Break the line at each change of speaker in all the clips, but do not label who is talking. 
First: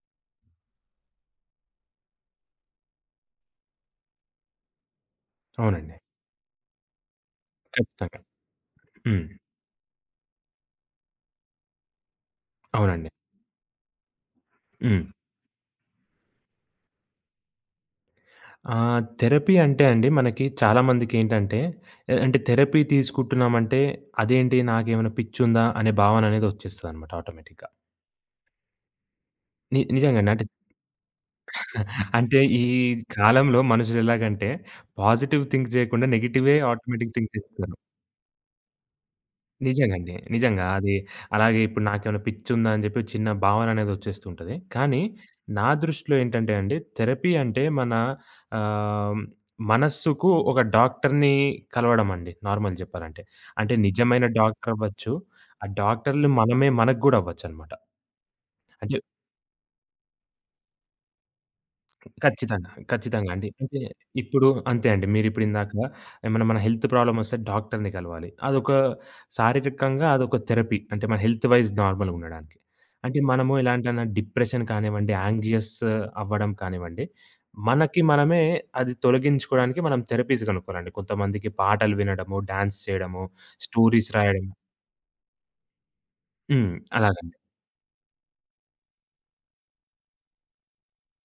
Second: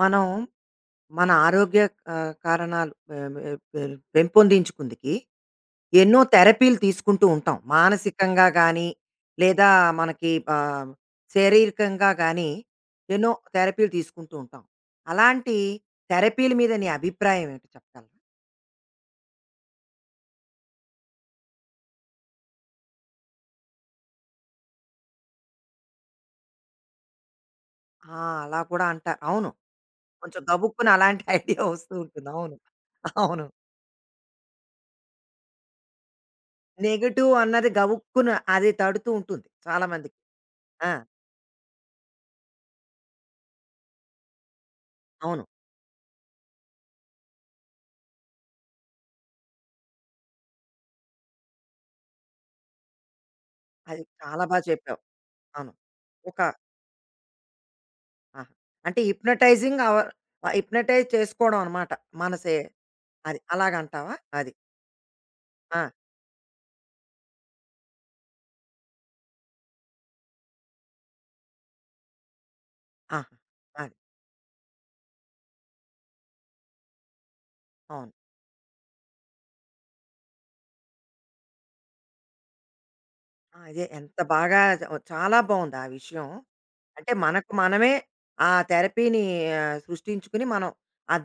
మనం మన ఆరోగ్య ఆహ్, కారణాలు పే పే పే పెంపొందించుకుందుకి
అవునండి.
ఎన్నో థెరపీలు తీసుకుంటూ ఉంటాం.
కచ్చితంగా.
మానసికంగా గాని.
హ్మ్.
లేదా మనకి ఆహ్, శరీరకంగా గాని
అవునండి.
ఎన్నో థెరపీలు తీసుకుంటూ ఉంటాం.
హ్మ్.
అలాంటి థెరపీల మీద నీ అభిప్రాయం ఏమిటి చెప్పగలరా?
ఆహ్, థెరపీ అంటే అండి. మనకి చాలా మందికేంటంటే అంటే. ఆహ్, అంటె థెరపీ తీసుకుంటున్నాం అంటే. అదేంటి నాకేమైనా పిచ్చుందా. అనే భావన అనేది వచ్చేస్తదన్నమాట ఆటోమేటిక్‌గా.
ఆ! అలా కూడా అంటా. అవును.
నీ నిజంగా.
కొంచెం
అంటే
గబుక్కున అలాంటి ఐడియా వస్తూ ఉంటుంది.
అంటే
అవును.
ఈ
అవును.
కాలంలో మనుషులు ఎలాగంటే. పాజిటివ్ థింక్ జేయకుండా నెగెటివే ఆటోమేటిక్ థింక్
నెగెటివ్ అన్నది
చేస్తారు.
గబుక్కున అది తడుతూ ఉంటుంది
నిజంగా అండి.
చాలామందికి.
నిజంగా.
ఆ!
అది అలాగే ఇప్పుడు నాకేమైనా పిచ్చుందా అని చెప్పి ఒక చిన్న భావన అనేది వచ్చేస్తుంటది. కానీ
అవును.
నా దృష్టిలో ఏంటంటే అండి. థెరపీ అంటే మన ఆహ్, మనసుకు ఒక డాక్టర్‌ని కలవడం అండి నార్మల్‌ జెప్పాలంటే. అంటే
అది.
నిజమైన
చాలా బా
డాక్టర్
చెప్పావు.
అవ్వొచ్చు. ఆ
అవును.
డాక్టరులు
ఒక
మనమే మనకు కూడా అవ్వొచ్చు అన్నమాట.
ఆ! అంటే
అంచెప్పి
హిప్నోటైజింగ్ ఆర్ హిప్నోటైజ్ చేసుకోవడం అన్నమాట. మనసే
ఖచ్చితంగా. ఖచ్చితంగా
అది.
అండి.
అలాగ అంటావా?
ఇప్పుడు
అది.
అంతే అండి. మీరు ఇప్పుడు ఇందాక
ఆ!
ఏమైనా మన హెల్త్ ప్రాబ్లమ్ వస్తే డాక్టర్‌ని కలవాలి. అదొక శారీరకంగా అదొక థెరపీ అంటే మన హెల్త్ వైస్ నార్మల్‌గా ఉండడానికి.
ఆ!
అంటే మనము ఇలాంటి
ఆ!
డిప్రెషన్ కానివ్వండి యాంక్సియస్ అవ్వడం కానివ్వండి. మనకి
అవును.
మనమే అది తొలగించుకోవడానికి మనం థెరపీస్ కనుక్కోవాలండి. కొంతమందికి పాటలు వినడము, డాన్స్ చేయడము,
అదే
స్టోరీస్
ఎంత
రాయడం.
బాగా [unintelligible] చాలా బావుంది ఆ విషయం.
హ్మ్.
అంటే
అలాగండి.
మనకు మనమే ఆ థెరపీని ఆహ్, సృష్టించుకుని. మనం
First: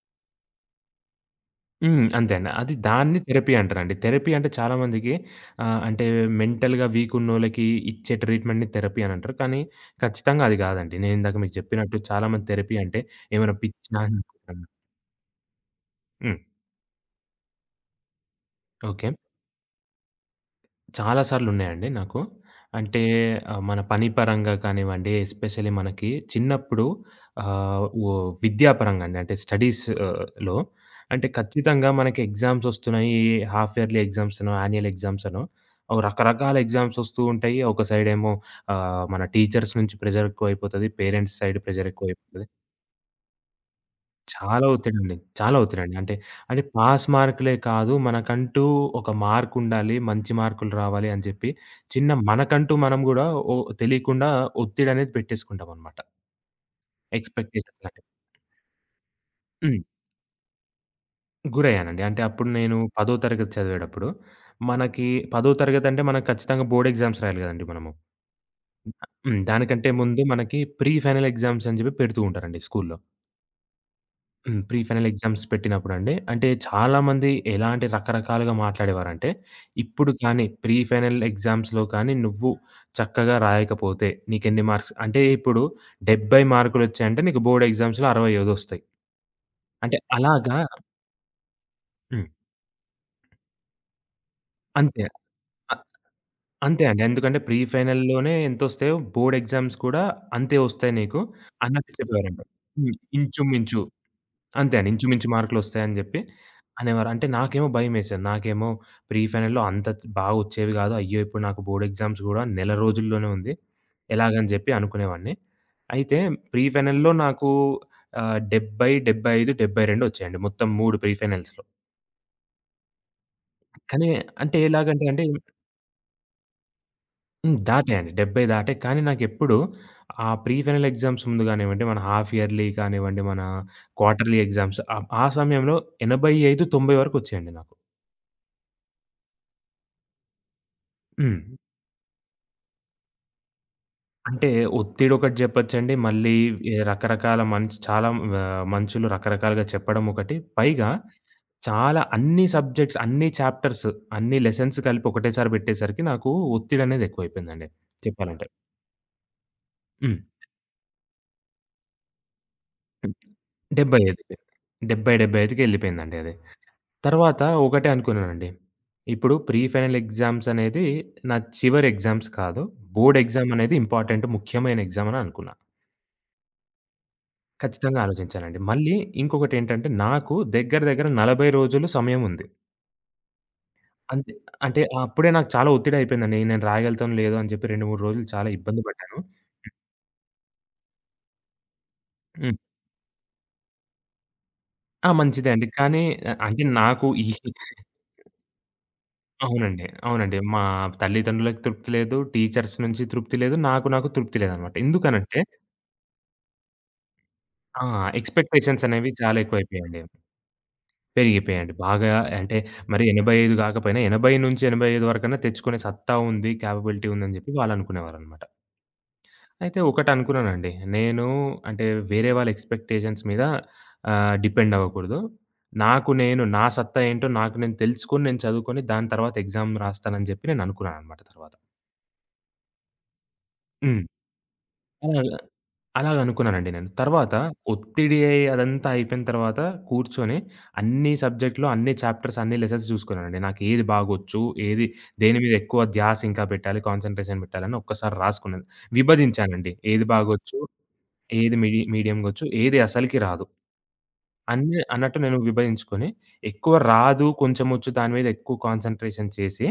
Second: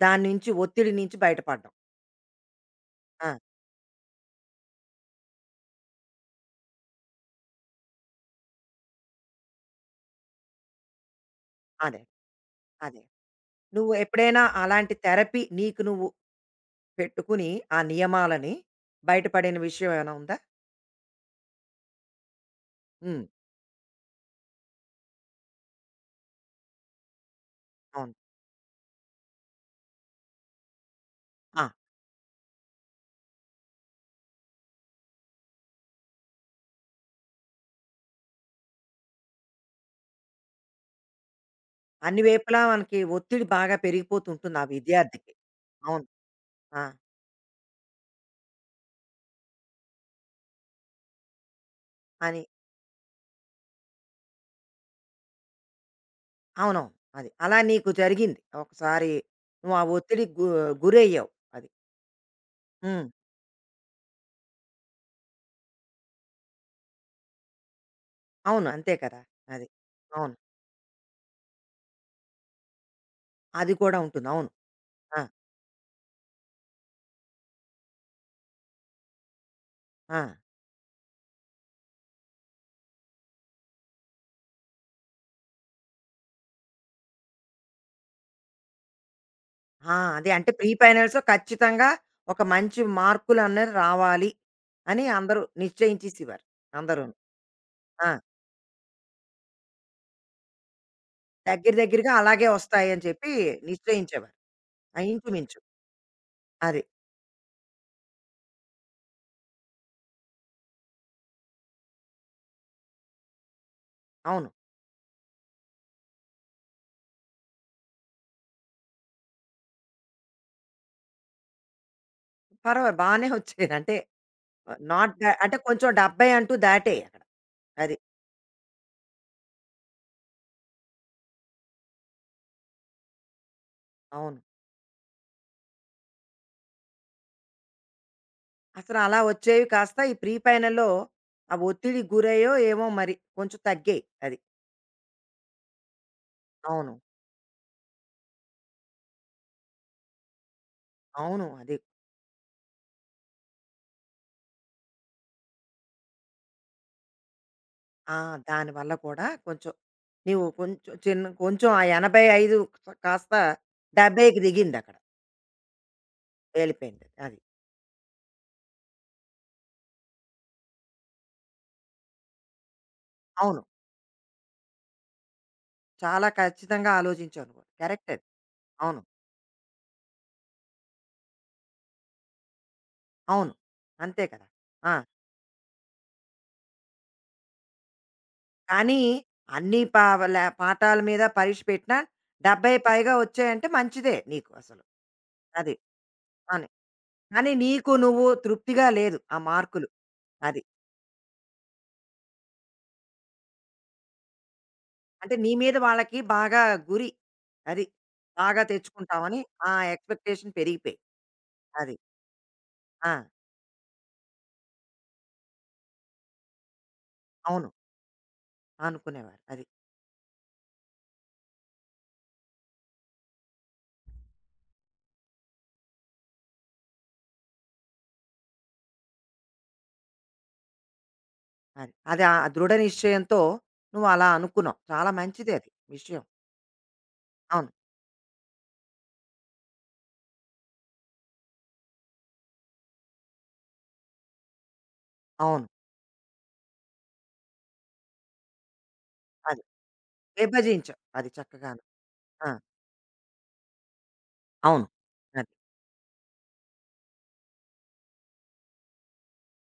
దాన్ని నుంచి ఒత్తిడి నుంచి బయటపడ్డాం.
హ్మ్. అంతే అండి. అది దాన్ని
ఆ!
థెరపీ అంటారండి. థెరపీ అంటే చాలా మందికి ఆహ్, అంటే మెంటల్‌గా వీకున్నోళ్ళకి ఇచ్చే ట్రీట్‌మెంట్‌ని థెరపీ అని అంటారు. కానీ ఖచ్చితంగా అది కాదండి. నేను ఇందాక మీకు చెప్పినట్టు
అదే.
చాలా మంది థెరపీ అంటే
అదే.
ఏమైనా
నువ్వు
పిచ్చా
ఎప్పుడైనా
[unintelligible]
అలాంటి థెరపీ నీకు నువ్వు
హ్మ్.
పెట్టుకుని. ఆ నియమాలని
ఓకే.
బయటపడిన విషయం ఏమైనా ఉందా?
చాలా సార్లు ఉన్నాయండి నాకు. అంటే
హ్మ్.
మన పని పరంగా కానివ్వండి. ఎస్పెషల్లీ మనకి చిన్నప్పుడు ఆహ్, వ్
అవును.
విద్యా పరంగా అండి. అంటే స్టడీస్‌లో అంటే
ఆ!
ఖచ్చితంగా మనకి ఎగ్జామ్స్ వస్తున్నాయి. హాల్ఫ్ యర్లీ ఎగ్జామ్స్ అనో యాన్యుయల్ ఎగ్జామ్స్ అనో రకరకాల అవి ఎగ్జామ్స్ వస్తూ ఉంటాయి. ఒక సైడ్ ఏమో ఆహ్, మన టీచర్స్ నుంచి ప్రెషర్ ఎక్కువ అయిపోతది. పేరెంట్స్ సైడ్ ప్రెషర్
అన్ని
ఎక్కువైపోతుంది.
వైపులా మనకి ఒత్తిడి బాగా పెరిగిపోతుంటుంది.
చాలా
ఆ
ఒత్తిడి అండి.
విద్యార్థికి.
చాలా ఒత్తిడి అండి.
అవును.
అంటే అది
ఆ!
పాస్ మార్క్‌లే కాదు మనకంటూ ఒక మార్క్ ఉండాలి. మంచి మార్క్‌లు రావాలి. అని చెప్పి చిన్న
అని.
మనకంటూ మనం కూడా. ఓ తెలియకుండా ఒత్తిడి అనేది పెట్టేసుకుంటాం అన్నమాట.
అవునవును. అది. అలా
ఎక్స్‌పెక్టేషన్స్
నీకు
అని.
జరిగింది. ఒకసారి నువ్వు
హ్మ్.
ఆ ఒత్తిడికి గూ గురయ్యావు అది.
గురయ్యానండి. అంటే అప్పుడు నేను
హ్మ్.
పదో తరగతి చదివేటప్పుడు. మనకి పదో తరగతి అంటే మనకు ఖచ్చితంగా బోర్డ్ ఎగ్జామ్స్ రాయాలి కదండీ మనము.
అవును. అంతే కదా!
హ్మ్.
అది.
దానికంటే ముందు
అవును.
మనకి ప్రీ ఫైనల్ ఎగ్జామ్స్ అని చెప్పి పెడుతూ ఉంటారండి స్కూలులో.
అది కూడా ఉంటుంది. అవును.
హ్మ్. ప్రీ ఫైనల్
ఆ!
ఎగ్జామ్స్ పెట్టినప్పుడండి. అంటే, చాలా మంది ఎలాంటి రకరకాలుగా మాట్లాడేవారంటే, ఇప్పుడు
ఆ!
కానీ, ప్రీ ఫైనల్ ఎగ్జామ్స్‌లో కానీ, నువ్వు చక్కగా రాయకపోతే, నీకెన్ని మార్క్స్ అంటే ఇప్పుడు 70 మార్కులొచ్చాయంటే నీకు బోర్డ్ ఎగ్జామ్స్‌లో 65 ఒస్తాయి.
ఆ!
అంటే
అదే. అంటే
అలాగా
ప్రీ ఫైనల్స్‌లో ఖచ్చితంగా
హ్మ్.
ఒక మంచి మార్కులనేవి రావాలి
అంతే.
అని అందరూ
అ
నిశ్చయించేసేవారు
అంతే అండి.
అందరూను.
ఎందుకంటే ప్రీ ఫైనల్
ఆ!
లోనే ఎంతొస్తయో బోర్డ్ ఎగ్జామ్స్ కూడా అంతే ఒస్తాయి నీకు
దెగ్గర
అన్నట్టు
దెగ్గరగా
చెప్పేవారండి.
అలాగే
హ్మ్.
ఒస్తాయని చెప్పి
ఇంచుమించు,
నిశ్చయించేవారు.
అంతే అండి.
ఆ!
ఇంచుమించు
ఇంచు మించు.
మార్కులొస్తాయని జెప్పి
అది.
అనేవారు. అంటే, నాకేమో భయమేసేది. నాకేమో ప్రీ ఫైనల్‌లో అంత బాగొచ్చేవి గాదు. అయ్యో! ఇప్పుడు నాకు బోర్డ్ ఎగ్జామ్స్ గూడా నెల రోజుల్లోనే ఉంది. ఎలాగని
అవును.
జెప్పి అనుకునేవాడిని. అయితే ప్రీ ఫైనల్‌లో నాకు ఆహ్, 70, 75, 72 ఒచ్చాయండి మొత్తం 3 ప్రీ ఫైనల్స్‌లో.
పర్వా బానే ఒచ్చాయి. అంటే
కానీ, అంటే
అ
ఎలాగంటే
నాట్
అండి
బ్యా అంటే కొంచెం 70 అంటూ దాటాయి అక్కడ.
హ్మ్.
అది.
దాటాయండి. 70 దాటాయి. కానీ, నాకెప్పుడు ఆ ప్రీ ఫైనల్ ఎగ్జామ్స్ ముందు గానివ్వండి, మన హాఫ్ ఇయర్లీ కానివ్వండి, మన క్వార్టర్లీ
అవును.
ఎగ్జామ్స్ ఆ ఆ సమయంలో 85, 90 వరకొచ్చాయండి నాకు.
అసలు అలా ఒచ్చేవి కాస్త ఈ ప్రీ ఫైనల్లో ఆ
హ్మ్.
ఒత్తిడికి గురయ్యో ఏమో, మరి కొంచెం తగ్గాయి. అది.
అంటే, ఒత్తిడొకటి జెప్పొచ్చండి. మళ్ళీ ఈ
అవును.
రకరకాల మనుష్ చాలా వ మనుషులు రకరకాలుగా చెప్పడమొకటి. పైగా
అవును. అది
చాలా అన్నీ సబ్జెక్ట్స్, అన్నీ చాప్టర్స్, అన్నీ లెసన్స్ కలిపి ఒకటేసారి బెట్టేసరికి నాకు ఒత్తిడనేది ఎక్కువైపోయిందండి
ఆ!
చెప్పాలంటే.
దాని వల్ల కూడా కొంచెం
హ్మ్.
నీవు కొంచెం చిన్న కొంచెం ఆ 85
హ్మ్.
కాస్త
75కి
70కి దిగిందక్కడ.
70, 75కి ఎళ్ళిపోయిందండి అది.
వెళ్లిపోయిందది. అది.
తరువాత ఒకటే అనుకున్నానండి, ఇప్పుడు ప్రీ ఫైనల్ ఎగ్జామ్సనేది నా చివరి ఎగ్జామ్స్ కాదు. బోర్డ్
అవును.
ఎగ్జామనేది ఇంపార్టెంటు, ముఖ్యమైన ఎగ్జామ్ అననుకున్నా.
చాలా ఖచ్చితంగా ఆలోజించావు నువ్వు.
ఖచ్చితంగా
కరెక్టది.
ఆలోచించానండి. మళ్ళీ
అవును.
ఇంకొకటేంటంటే నాకు దగ్గర దగ్గర 40 రోజులు సమయం ఉంది.
అవును. అంతే
అంతే
కదా!
అంటే
ఆ!
అప్పుడే నాకు చాలా ఒత్తిడయిపోయిందని నేను రాయగలుగుతానో లేదో అని జెప్పి 2, 3 రోజులు చాలా ఇబ్బంది
కానీ,
బడ్డాను. హ్మ్.
అన్నీ పావల పాఠాల మీద పరీక్ష పెట్టినా
హ్మ్.
70 పైగా ఒచ్చాయంటే మంచిదే నీకు అసలు.
ఆ! మంచిదే అండి.
అది.
కానీ, అ అంటే
అని.
నాకు ఈ
కానీ నీకు నువ్వు తృప్తిగా లేదు ఆ
అవునండి.
మార్కులు.
అవునండి. మా
అది.
తల్లిదండ్రులకు తృప్తి లేదు. టీచర్స్ నుంచి తృప్తి లేదు. నాకు నాకు తృప్తి లేదనమాట.
అంటే,
ఎందుకనంటే
నీ మీద వాళ్ళకి బాగా గురి.
ఆ!
అది. బాగా
ఎక్స్‌పెక్టేషన్స్ అనేవి చాలా
తెచ్చుకుంటావని, ఆ
ఎక్కువైపోయాయండి.
ఎక్స్‌పెక్టేషన్ పెరిగిపోయాయి.
పెరిగిపోయాయండి.
అది.
బాగా అంటే, మరీ
ఆ!
85 గాకపోయినా 80-85 వరకన్నా తెచ్చుకునే సత్తా ఉంది, కేపబిలిటీ ఉందని జెప్పి
అవును.
వాళ్ళనుకునేవారనమాట.
అనుకునేవారు. అది.
అయితే, ఒకటనుకున్నానండి నేను. అంటే, వేరే వాళ్ళ ఎక్స్‌పెక్టేషన్స్ మీద ఆహ్, డిపెండ్ అవ్వకూడదు. నాకు నేను, నా సత్తా ఏంటో నాకు నేను తెలుసుకొని, నేను చదువుకొని, దాని తర్వాత ఎక్సామ్ రాస్తాను అని జెప్పి నేననుకున్నాననమాట తరువాత.
అది. అది ఆ దృఢ నిశ్చయంతో
హ్మ్.
నువ్వు అలా అనుకున్నావు. చాలా
అలాగ,
మంచిదది
అలాగ
విషయం.
అలాగనుకున్నానండి నేను. తరువాత
అవును.
ఒత్తిడి అదంతా అయిపోయిన తరువాత కూర్చొని అన్నీసబ్జెక్టులు, అన్నీ చాప్టర్స్, అన్నీ లెసన్స్ జూసుకున్నానండి. నాకు ఏది బాగొచ్చు, ఏది దేని మీద
అవును.
ఎక్కువ ధ్యాసింకా పెట్టాలి, కాన్సన్‌ట్రేషన్ పెట్టాలి అని ఒక్కసారి రాసుకున్నాను.
అది.
విభజించానండి. ఏది బాగొచ్చు,
విభజించావు అది
ఏది మిడి
చక్కగాను.
మీడియంగా ఒచ్చు,
ఆ!
ఏది అసలకి రాదు. అన్నీ
అవును.
అన్నట్టు నేను
అది.
విభజించుకొని ఎక్కువ రాదు, కొంచెం ఒచ్చు దాని మీద ఎక్కువ కాన్సన్‌ట్రేషన్ చేసి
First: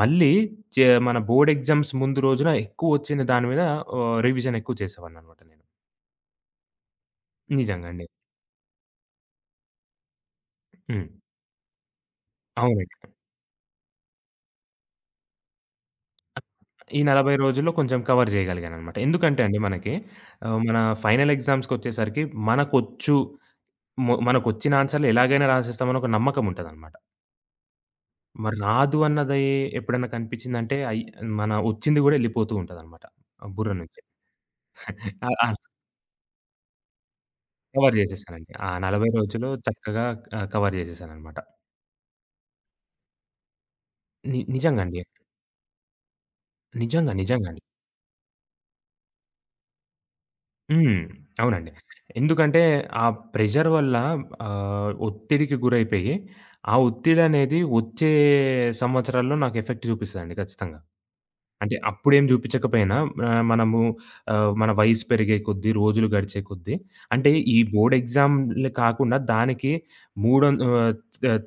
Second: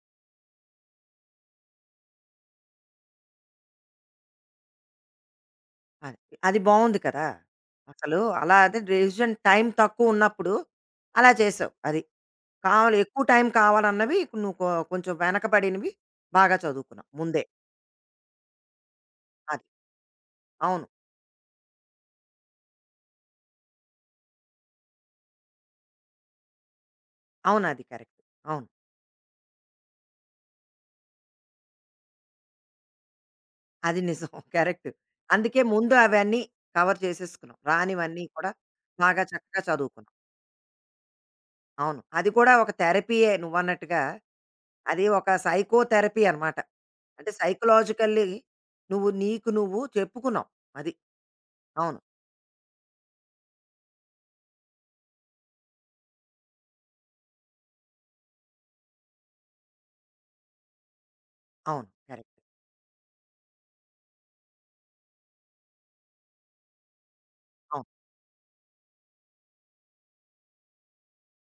మళ్ళీ ఒచ్చే మన బోర్డ్ ఎగ్జామ్స్ ముందు రోజున ఎక్కువ ఒచ్చిన దాని మీద ఆహ్, రివిజన్ ఎక్కువ చేసేవాడిననమాట నేను.
అది. అది బావుంది కదా!
నిజంగండి.
అసలు అలా అది డెసిషన్ టైం తక్కువున్నప్పుడు
హ్మ్.
అలా చేసావు. అది. కావాలి,
అవునండి.
ఎక్కువ టైం కావాలన్నవి నువ్వు కొ కొంచెం వెనకబడినవి బాగా
ఈ
చదువుకున్నావు
40
ముందే.
రోజుల్లో కొంచెం కవర్ జేయగలిగాననమాట. ఎందుకంటే అండి
అది.
మనకి ఆహ్, మన
అవును.
ఫైనల్ ఎగ్జామ్స్‌కొచ్చేసరికి మనకొచ్చు మొ మనకొచ్చిన ఆన్సర్‌లెలాగైనా రాసేస్తాం అని ఒక నమ్మకముంటాదనమాట.
అవును. అది కరెక్ట్
మరి
అవును.
రాదు అన్నది ఎప్పుడన్నా కనిపించిందంటే అయ్ మన ఒచ్చింది కూడా ఎళ్ళిపోతూ ఉంటాదనమాట. ఆ బుర్ర నుంచి.
అది నిజం కరెక్టు.
ఆ!
అందుకే ముందు అవన్నీ కవర్ జేసేసుకున్నావు.
కవర్
రానివన్నీ
జేసేసానండి.
కూడా
ఆ 40
బాగా
రోజులు
చక్కగా
చక్కగా
చదువుకున్నావు.
క్ ఆ! కవర్ జేసేసాననమాట.
అవును. అది కూడా ఒక థెరపీయే నువ్వన్నట్టుగా,
ని నిజంగా అండి.
అది ఒక సైకోథెరపీ అనమాట.
నిజంగా.
అంటే
నిజంగా అండి.
సైకలాజికల్లి నువ్వు, నీకు నువ్వు చెప్పుకున్నావు. అది.
హ్మ్. అవునండి.
అవును.
ఎందుకంటే ఆ ప్రెషర్ వల్ల ఆహ్, ఒత్తిడికి గురైపోయి, ఆ ఒత్తిడనేది వచ్చే సంవత్సరాల్లో నాకు ఎఫెక్ట్ జూపిస్తదండి ఖచ్చితంగా. అంటే
అవును.
అప్పుడేం
కరెక్ట్.
జూపిచ్చకపోయినా, ఆహ్, మనము ఆహ్, మన వయసు పెరిగే కొద్ది రోజులు గడిచే కొద్ది అంటే ఈ
అవును.
బోర్డ్ ఎక్సామ్‌లే కాకుండా దానికి మూడొం ఆహ్,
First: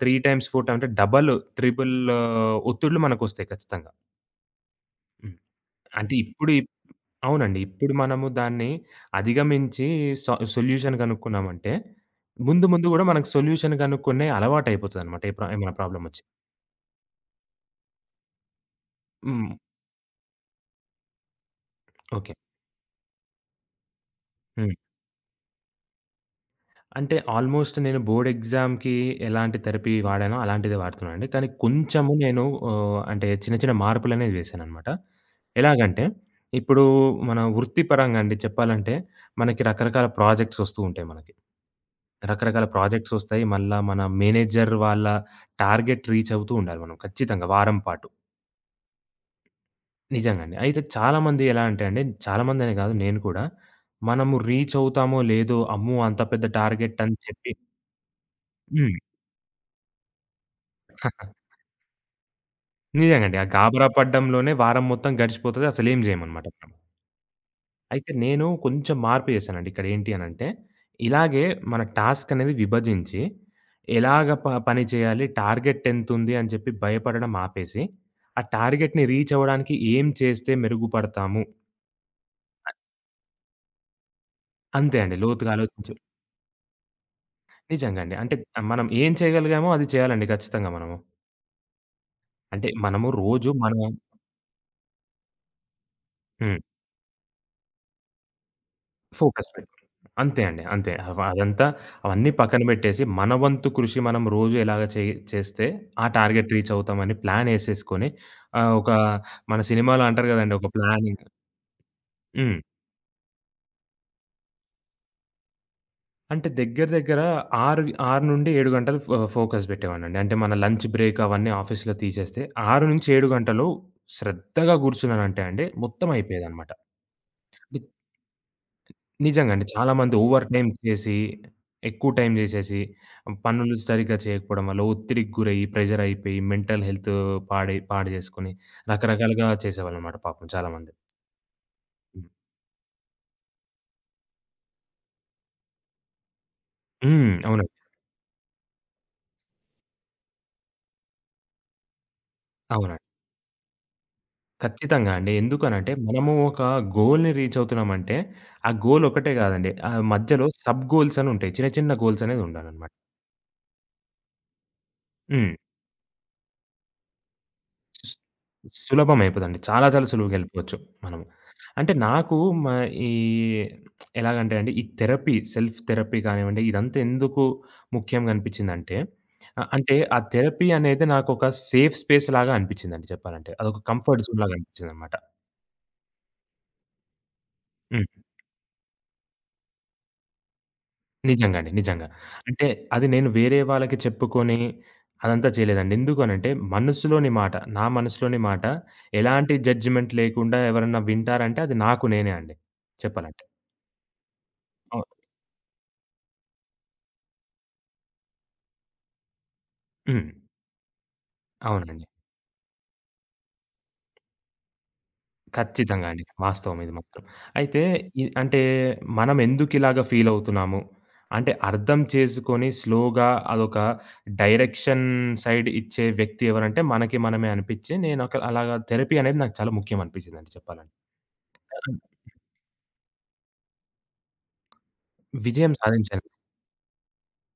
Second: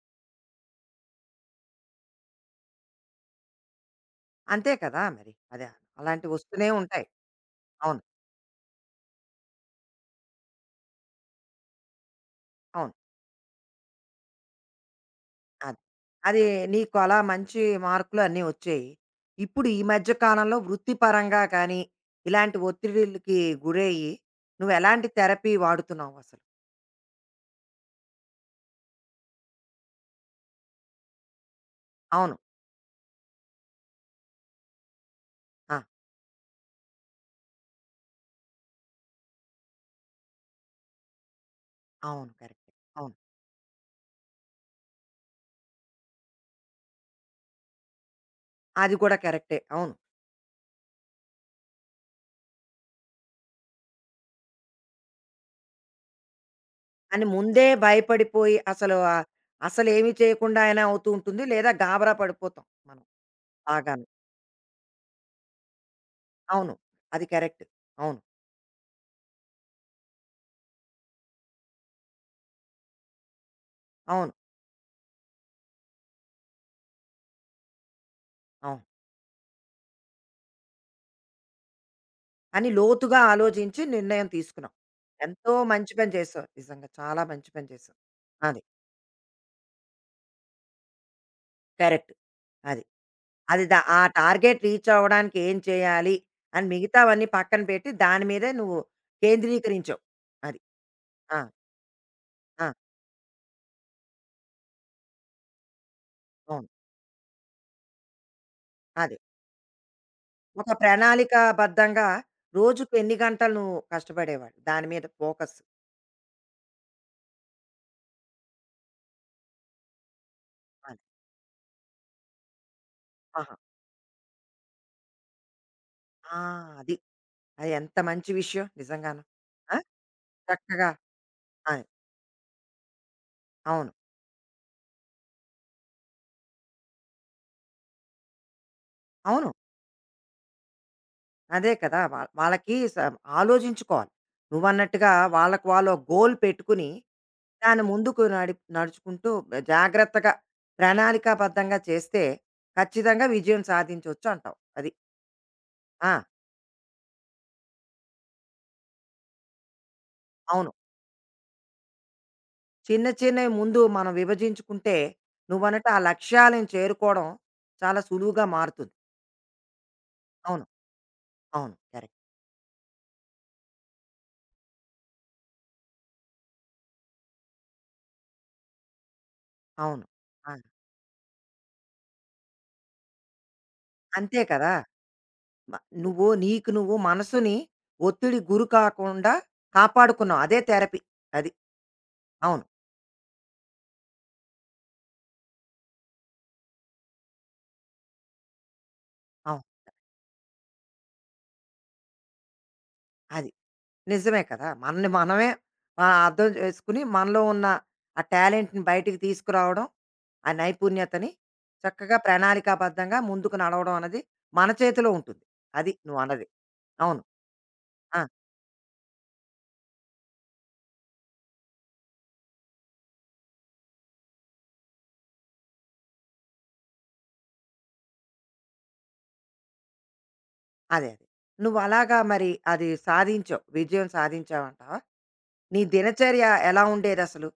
3 టైమ్స్, 4 టైమ్ అంటే డబులు, ట్రిబులూ ఒత్తిడులు మనకొస్తాయి ఖచ్చితంగా.
అంతే కదా మరి.
హ్మ్.
అదా
అంటే
అలాంటివి
ఇప్పుడు
వస్తూనే
ఇప్
ఉంటాయి.
అవునండి. ఇప్పుడు
అవును.
మనము దాన్ని అధిగమించి సా సొల్యూషన్ గనుక్కున్నామంటే, ముందు, ముందు
అవును.
గూడా మనకు సొల్యూషన్ గనుక్కునే అలవాటయిపోతదన్నమాట. ఎప్పుడైనా
అది.
ప్రాబ్లమొచ్చి
అది నీకు అలా మంచి మార్కులు అన్నీ వచ్చాయి.
హ్మ్.
ఇప్పుడు ఈ మధ్య కాలంలో వృత్తి పరంగా కానీ,
ఓకే.
ఇలాంటి ఒత్తిడిలకి గురయ్యి,
హ్మ్.
నువ్వెలాంటి థెరపీ వాడుతున్నావసలు?
అంటే, ఆల్మోస్ట్ నేను బోర్డ్ ఎగ్సామ్‌కి ఎలాంటి థెరపీ వాడానో, అలాంటిదే వాడుతున్నానండి. కానీ కొంచెము
అవును.
నేను ఆహ్, అంటే, చిన్న, చిన్న మార్పులనేవి వేశానన్నమాట.
ఆ!
ఎలాగంటే, ఇప్పుడు మన వృత్తి పరంగా అండి చెప్పాలంటే, మనకి రకరకాల ప్రొజెక్ట్స్ ఒస్తూంటాయి మనకి.
అవును. కరెక్ట్.
రకరకాల ప్రొజెక్ట్స్
అవును.
ఒస్తాయి. మళ్ళా మన మేనేజర్ వాళ్ళ టార్గెట్ రీచవుతూ ఉండాలి మనం ఖచ్చితంగా వారం పాటు.
అది కూడా కరెక్టే. అవును.
నిజంగా అండి. అయితే చాలా మంది ఎలా అంటే అండి చాలా మంది అనేగాదు నేను కూడా, మనము రీచవుతామో? లేదో? అమ్మో! అంత పెద్ద టార్గెటని
అని
చెప్పి
ముందే భయపడిపోయి, అసలు
హ్మ్.
అసలేమి చేయకుండా అయినా అవుతూ ఉంటుంది. లేదా గాబరా పడిపోతాం మనం
నిజంగా అండి. ఆ గాబరా
బాగాను.
పడడంలోనే, వారం మొత్తం గడిచిపోతది అసలేం జేయమన్నమాట.
అవును. అది కరెక్టు.
అయితే
అవును.
నేను కొంచెం మార్పు జేసానండి. ఇక్కడేంటి అనంటే, ఇలాగే మన టాస్కనేది విభజించి,
అవును.
ఎలాగా ప పని చేయాలి, టార్గెటెంతుంది అని జెప్పి భయపడడం ఆపేసి, ఆ
అవును.
టార్గెట్‌ని రీచవ్వడానికి ఏం చేస్తే మెరుగుపడతాము?
అని
అ
లోతుగా ఆలోచించి, నిర్ణయం తీసుకున్నావు.
అంతే అండి. లోతుగా
ఎంతో
ఆలోచించి
మంచి పని చేసావు. నిజంగా చాలా మంచి పని చేసావు.
నిజంగా అండి. అంటే
అది.
ఆహ్, మనం ఏం చేయగలిగామో, అది చేయాలండి ఖచ్చితంగా మనము.
కరెక్టు
అంటే
అది.
మనము రోజు
అది ద
మనం
ఆ టార్గెట్ రీచ్ అవ్వడానికి ఏం చేయాలి
హ్మ్.
అని మిగతావన్నీ పక్కన పెట్టి దాని మీదే నువ్వు
ఫోకస్ పెట్టు
కేంద్రీకరించావు,
అంతే
అది.
అండి. అంతే. వ
ఆ!
అదంతా అవన్నీ పక్కన
ఆ!
బెట్టేసి, మన వంతు కృషి మనం రోజు ఎలాగ చేయ్ చేస్తే, ఆ టార్గెట్
అవును.
రీచ్ అవుతామని ప్లానేసేసుకొని, ఆహ్, ఒక
అది.
మన సినిమాలో అంటారు గదండీ! ఒక
ఒక
ప్లానింగ్
ప్రణాళికా బద్ధంగా
హ్మ్.
రోజుకు ఎన్ని గంటలు నువ్వు కష్టపడేవాడు దాని మీద ఫోకస్?
అంటే దెగ్గర దెగ్గర ఆరు ఆరు నుండి 7 గంటలు ఫ ఫోకస్ బెట్టేవాడినండి. అంటే మన లంచ్
అది.
బ్రేక్ అవన్నీ ఆఫీస్‌లో తీసేస్తే, 6-7
ఆహా!
గంటలు శ్రద్ధగా గూర్చున్నానంటే అండి, మొత్తం
ఆ!
అయిపోయేదన్నమాట.
అది. అది
ని
ఎంత మంచి విషయం నిజంగాను.
నిజంగా అండి.
ఆ!
చాలా మంది ఓవర్ టైమ్
చక్కగా.
చేసి
ఆ!
ఎక్కువ టైం జేసేసి, పనులు
అవును.
సరిగ్గా చేయకపోవడం వల్ల ఒత్తిడికి గురయ్యి, ప్రెషర్ అయిపోయి, మెంటల్ హెల్తు పాడై పాడుచేసుకొని రకరకాలుగా
అవును.
చేసేవాళ్ళన్నమాట పాపం చాలా మంది.
అదే కదా! వాళ్ వాళ్ళకి స ఆలోచించుకోవాలి. నువ్వన్నట్టుగా వాళ్ళకి వాళ్ళు ఒక గోల్ పెట్టుకుని
హ్మ్. అవునండి.
దాన్ని ముందుకు నడి నడుచుకుంటూ జాగ్రత్తగా ప్రణాళికాబద్ధంగా చేస్తే
అవునండి.
ఖచ్చితంగా విజయం సాధించొచ్చంటావు అది.
ఖచ్చితంగా అండి. ఎందుకనంటే
ఆ!
మనము ఒక గోల్‌ని రీచవుతున్నామంటే ఆ గోలొక్కటే కాదండి. ఆ మధ్యలో
అవును.
సబ్ గోల్స్ అని ఉంటాయి. చిన్న చిన్న గోల్స్ అనేదుండాలనమాట.
చిన్న చిన్నవి ముందు మనం విభజించుకుంటే
హ్మ్.
నువ్వన్నట్టు ఆ లక్ష్యాలను చేరుకోవడం చాలా సులువుగా మారుతుంది.
సులభం అయిపొదండి. చాలా చాలా
అవును.
సులువుగెళ్ళిపోవచ్చు మనం.
అవును.
అంటే
కరెక్ట్.
నాకు మా ఈ ఎలాగంటే అండి, ఈ థెరపీ సెల్ఫ్ థెరపీ గానివ్వండి ఇదంతా ఎందుకు ముఖ్యంగా అనిపిచ్చిందంటే అంటే
అవును.
ఆ
ఆ!
థెరపీ అనేది నాకొక సేఫ్ స్పేస్‌లాగా అనిపిచ్చిందండి చెప్పాలంటే అదొక కంఫర్ట్
అంతే
జోన్‌లాగా
కదా!
అనిపిచ్చిందన్నమాట.
మ నువ్వు నీకు నువ్వు మనసుని
హ్మ్.
ఒత్తిడికి గురి కాకుండా కాపాడుకున్నావు అదే థెరపీ అది.
నిజంగండి. నిజంగా.
అవును.
అంటే అది నేను వేరే వాళ్ళకి చెప్పుకొని, అదంతా చేయలేదండి. ఎందుకనంటే మనసులోని మాట, నా మనసులోని మాట ఎలాంటి
అవును.
జడ్జ్‌మెంట్ లేకుండా ఎవరైనా వింటారంటే అది నాకు నేనే అండి చెప్పాలంటే.
అది. నిజమే కదా!
అవు
మనని మనమే ఆహ్, అర్థం చేసుకొని మనలో ఉన్న ఆ టాలెంట్‌ని బయటికి తీసుకురావడం
హ్మ్.
ఆ నైపుణ్యతని
అవునండి.
చక్కగా ప్రణాళికాబద్ధంగా ముందుకు నడవడం అన్నది మన చేతిలో ఉంటుంది. అది
ఖచ్చితంగా
నువ్వు
అండి.
అన్నది.
వాస్తవం ఇది
అవును.
మాత్రం. అయితే
ఆ!
ఇ అంటే మనం ఎందుకిలాగా ఫీలవుతున్నాము. అంటే అర్థం చేసుకొని స్లోగా, అదొక డైరెక్షన్ సైడ్ ఇచ్చే వ్యక్తి ఎవరంటే మనకి మనమే అనిపిచ్చే నేనొక అలాగా థెరపీ అనేది నాకు చాలా ముఖ్యమనిపిచ్చిందండి చెప్పాలంటే.
అదే. నువ్వు అలాగా
[unintelligible]
మరి అది సాధించావు. విజయం సాధించావంటావా?
విజయం
నీ
సాధించాలి.
దినచర్య ఎలా ఉండేదసలు?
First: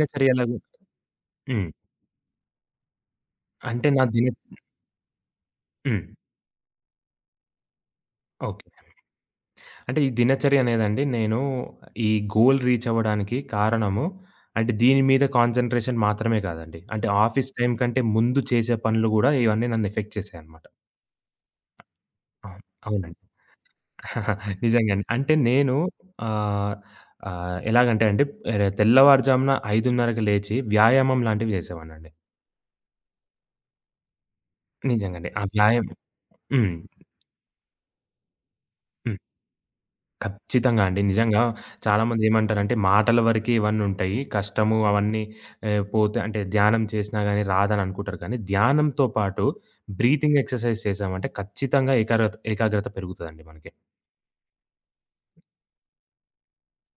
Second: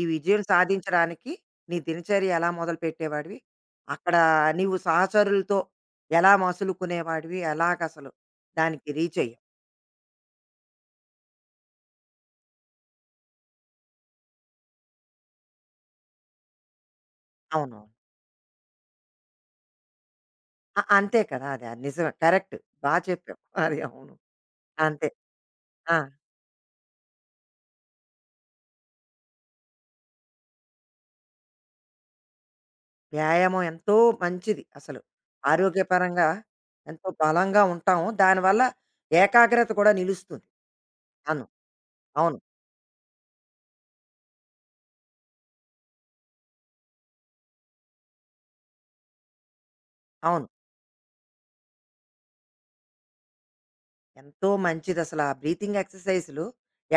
ఈ విజయం సాధించడానికి
హ్మ్.
నీ దినచర్య ఎలా మొదలుపెట్టేవాడివి?
అంటే నా
అక్కడ
దిన
నీవు సహచరులతో
హ్మ్.
ఎలా మసలుకునేవాడివి? ఎలాగసలు
ఓకే.
దానికి రీచ్ అయ్యి
అంటే ఈ దినచర్యనేదండి నేను ఈ గోల్ రీచవ్వడానికి కారణము, అంటే దీని మీద కాన్సంట్రేషన్ మాత్రమే గాదండి. అంటే ఆఫీస్ టైమ్
అవునవును.
కంటే ముందు చేసే పనులు గూడా ఇవన్నీ నన్ను ఎఫెక్ట్ చేసాయన్నమాట.
అ అంతే కదా! అది నిజమే
ఆ!
కరెక్టు. బా
అవునండి.
చెప్పావు. అది అవును.
నిజంగానే.
అంతే.
అంటే నేను
ఆ!
ఆహ్, ఆహ్, ఎలాగంటెండి ఏ తెల్లవారుజామున 5:30 లేచి వ్యాయామం లాంటివి జేసేవాడినండి
వ్యాయామం ఎంతో మంచిది అసలు.
నిజంగండి. ఆ! వ్యాయామం.
ఆరోగ్యపరంగా
హ్మ్.
ఎంతో బలంగా ఉంటాము. దానివల్ల
హ్మ్.
ఏకాగ్రత కూడా నిలుస్తుంది.
ఖచ్చితంగా అండి. నిజంగా,
అవును. అవును.
చాలామందేమంటారంటే మాటల వరకే ఇవన్నుంటాయి. కష్టము అవన్నీ ఆహ్, పోతే అంటే ధ్యానం చేసినా గాని, రాదననుకుంటారు గాని, ధ్యానంతో పాటు బ్రీతింగ్
అవును.
ఎక్సర్సైజ్ చేసామంటే ఖచ్చితంగా ఏకారత ఏకాగ్రత పెరుగుతదండి మనకి.
ఎంతో మంచిదసల. ఆ బ్రీతింగ్ ఎక్సర్‌సైజ్లు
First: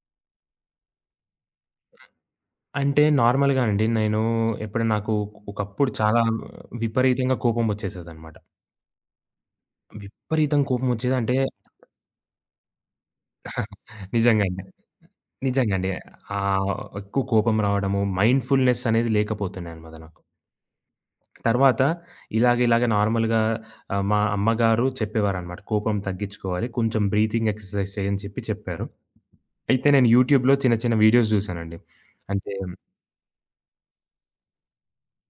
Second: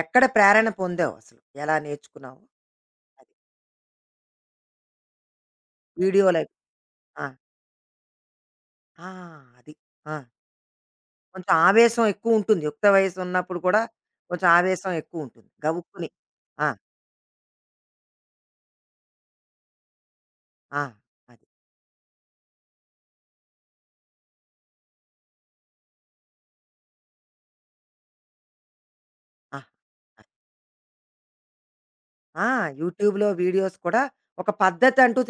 ఎక్కడ ప్రేరణ పొందావసలు? ఎలా
హ్మ్.
నేర్చుకున్నావు?
అంటే
అది.
నార్మల్‌గా అండి నేను ఎప్పుడైనా నాకు ఒకప్పుడు చాలా
వీడియోలయి ఆ!
విపరీతంగా కోపమొచ్చేసేదన్నమాట.
ఆ! అది. ఆ!
విపరీతంగా కోపమొచ్చేదంటే
కొంచెం ఆవేశం ఎక్కువుంటుంది. యుక్త వయస్సు ఉన్నప్పుడు కూడా కొంచెం
నిజంగండి.
ఆవేశం ఎక్కువుంటుంది.
నిజంగండి.
గబుక్కుని
ఆ
ఆ!
ఎక్కువ కోపం రావడము మైండ్‌ఫుల్‌నెస్ అనేది లేకపోతుండే అన్నమాద నాకు.
ఆ! అది.
తరువాత, ఇలాగ ఇలాగ నార్మల్‌గా ఆహ్, మా అమ్మగారు చెప్పేవారనమాట. "కోపం తగ్గిచ్చుకోవాలి. కొంచెం బ్రీతింగ్ ఎక్సర్సైజెస్ చెయ్యు" అని చెప్పి చెప్పారు.
ఆ!
అయితే నేను
ఆ!
యూట్యూబ్‌లో చిన్న చిన్న వీడియోస్ చూసానండి.
ఆ!
అంటే
యూట్యూబ్‌లో వీడియోస్ కూడా ఒక పద్ధతంటూ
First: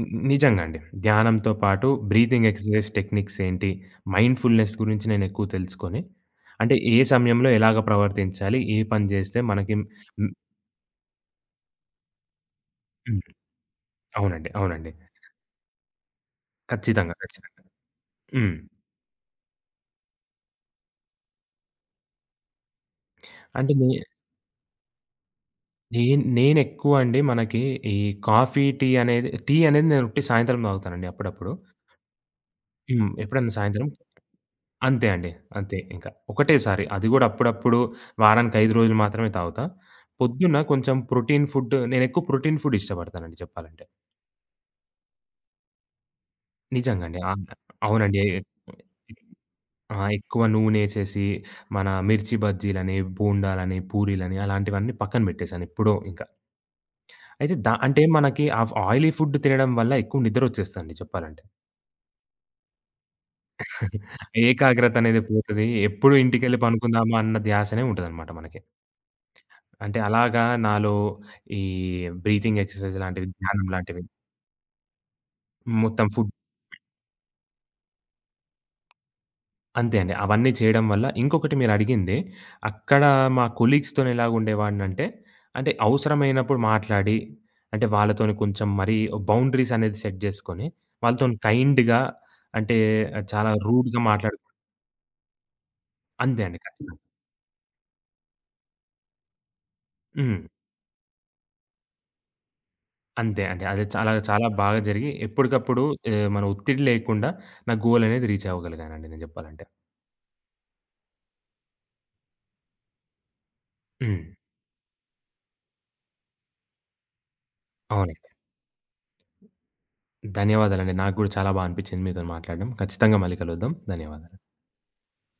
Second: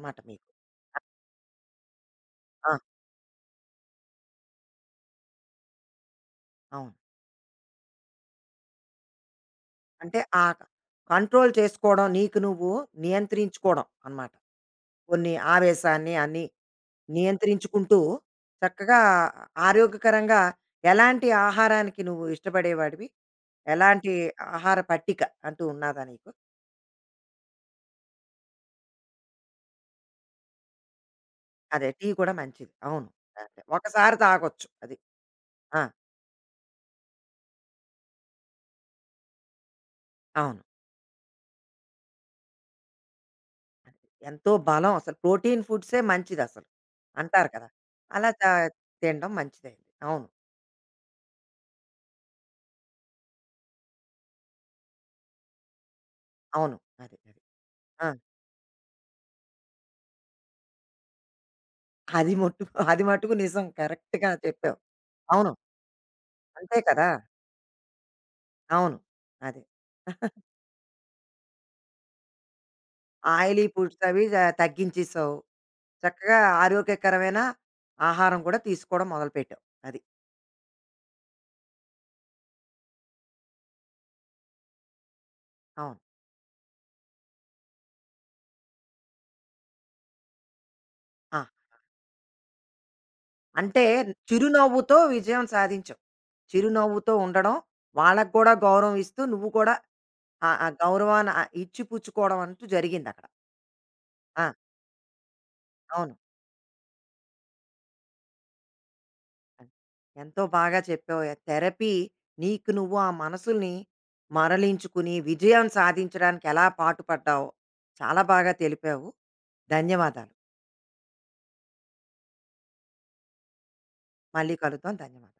ని
మీకు.
నిజంగా అండి.
ఆ!
ధ్యానంతో పాటు, బ్రీతింగ్
ఆ!
ఎక్సర్సైజెస్ టెక్నిక్స్ ఏంటి? మైండ్‌ఫుల్‌నెస్ గురించి నేనెక్కువ తెలుసుకొని, అంటే
అవును.
ఏ సమయంలో ఎలాగా ప్రవర్తించాలి? ఏ పని చేస్తే మనకి
అంటే,
హ్మ్.
ఆ క కంట్రోల్ చేసుకోవడం, నీకు నువ్వు
హ్మ్.
నియంత్రించుకోవడం అన్నమాట.
అవునండి. అవునండి.
కొన్ని ఆవేశాన్ని, అన్ని
ఖచ్చితంగా. ఖచ్చితంగా.
నియంత్రించుకుంటూ,
హ్మ్.
చక్కగా ఆరోగ్యకరంగా ఎలాంటి ఆహారానికి నువ్వు ఇష్టపడేవాడివి?
అంటే నె
ఎలాంటి ఆహార పట్టిక అంటూ ఉన్నదా
నేన్
నీకూ?
నేనెక్కువండి మనకి ఈ కాఫీ, టీ అనేది టీ అనేది నేను ఉట్టి సాయంత్రం తాగుతానండి అప్పుడప్పుడు.
అదే. టీ కూడా మంచిది. అవును.
హ్మ్. ఎప్పుడైనా
దాకే
సాయంత్రం
ఒకసారి తాగొచ్చు. అది.
అంతే అండి. అంతే
ఆ!
ఇంక ఒకటేసారి. అది కూడా అప్పుడప్పుడు వారానికి 5 రోజులు మాత్రమే తాగుతా. పొద్దున్న
అవును.
కొంచెం ప్రోటీన్ ఫుడ్డు నేనెక్కువ ప్రోటీన్ ఫుడ్ ఇష్టపడతానండి చెప్పాలంటే.
అంతే. ఎంతో బలం అసలు ప్రోటీన్ ఫుడ్సే మంచిదసలు
నిజంగండి. అవును.
అంటారు కదా!
అవునండి. ఎ
అలా త
ఎ
తిడం మంచిదే.
ఆహ్,
అవును.
ఎక్కువ నూనేసేసి, మన మిర్చి బజ్జీలని, బోండాలని, పూరీలని అలాంటివన్నీ పక్కన బెట్టేసాను ఎప్పుడో ఇకా.
అవును. అదే, అదే.
అయితే ద అంటే
ఆ!
మనకి ఆ ఆయిలీ ఫుడ్డు తినడం వల్ల ఎక్కువ నిద్దరొచ్చేస్తదండి చెప్పాలంటే.
అది మోట్టుకు అది మటుకు నిజం. కరెక్ట్‌గా చెప్పావు.
ఏకాగ్రత అనేది
అవును.
పోతది. ఎప్పుడు ఇంటికెళ్ళి
అంతే కదా!
పనుకుందామా అన్న ధ్యాసనే ఉంటదన్నమాట మనకి.
అవును. అదే.
అంటే అలాగా నాలో ఈ బ్రీతింగ్ ఎక్సర్‌సైజ్ లాంటివి,
ఆయిలీ
ధ్యానం లాంటివి
ఫుడ్సవి జ తగ్గించేసావు.
మొత్తం ఫుడ్
చక్కగా ఆరోగ్యకరమైన ఆహారం కూడా తీసుకోవడం మొదలుపెట్టావు.
అంతే
అది.
అండి. అవన్నీ చేయడం వల్ల ఇంకొకటి మీరు అడిగింది, అక్కడ మా కొలీగ్స్‌తో ఎలాగా ఉండేవాడినంటే, అంటే,
అవును.
అవసరమైనప్పుడు మాట్లాడి, అంటే వాళ్ళతోని కొంచెం మరి బౌండరీసనేది సెట్ జేసుకొని, వాళ్ళతోని
ఆ!
కైండ్‌గా, అంటే చాలా
అంటే,
రూడ్‌గా మాట్లాడు
చిరునవ్వుతో విజయం సాధించావు.
అంతే అండి. ఖచ్చితంగా.
చిరునవ్వుతో ఉండడం వాళ్ళకి కూడా గౌరవం ఇస్తూ, నువ్వు కూడా
హ్మ్.
ఆ ఆ గౌరవాన్ని ఇచ్చిపుచ్చుకోవడం అంటూ జరిగిందక్కడ.
అంతే అండి. అది చాలా, చాలా
ఆ!
బాగా జరిగి, ఎప్పుడిప్పుడు
అవును.
ఏహ్, మనకి ఒత్తిడి లేకుండా, నా గోలనేది రీచ్ అవ్వగలిగానండి, నేను జెప్పాలంటే.
ఎంతో బాగా చెప్పావో య థెరపీ నీకు నువ్వు, ఆ మనసుల్ని
హ్మ్.
మరలించుకుని విజయం సాధించడానికి ఎలా పాటుపడ్డావు
అవునండి.
చాలా బాగా తెలిపావు. ధన్యవాదాలు.
ధన్యవాదాలు అండి. నాకు గూడా చాలా బా అనిపించింది మీతోని మాట్లాడడం. ఖచ్చితంగా మల్లి కలుద్దాం. ధన్యవాదాలు.
మళ్ళీ కలుద్దాం. ధన్యవాదాలు.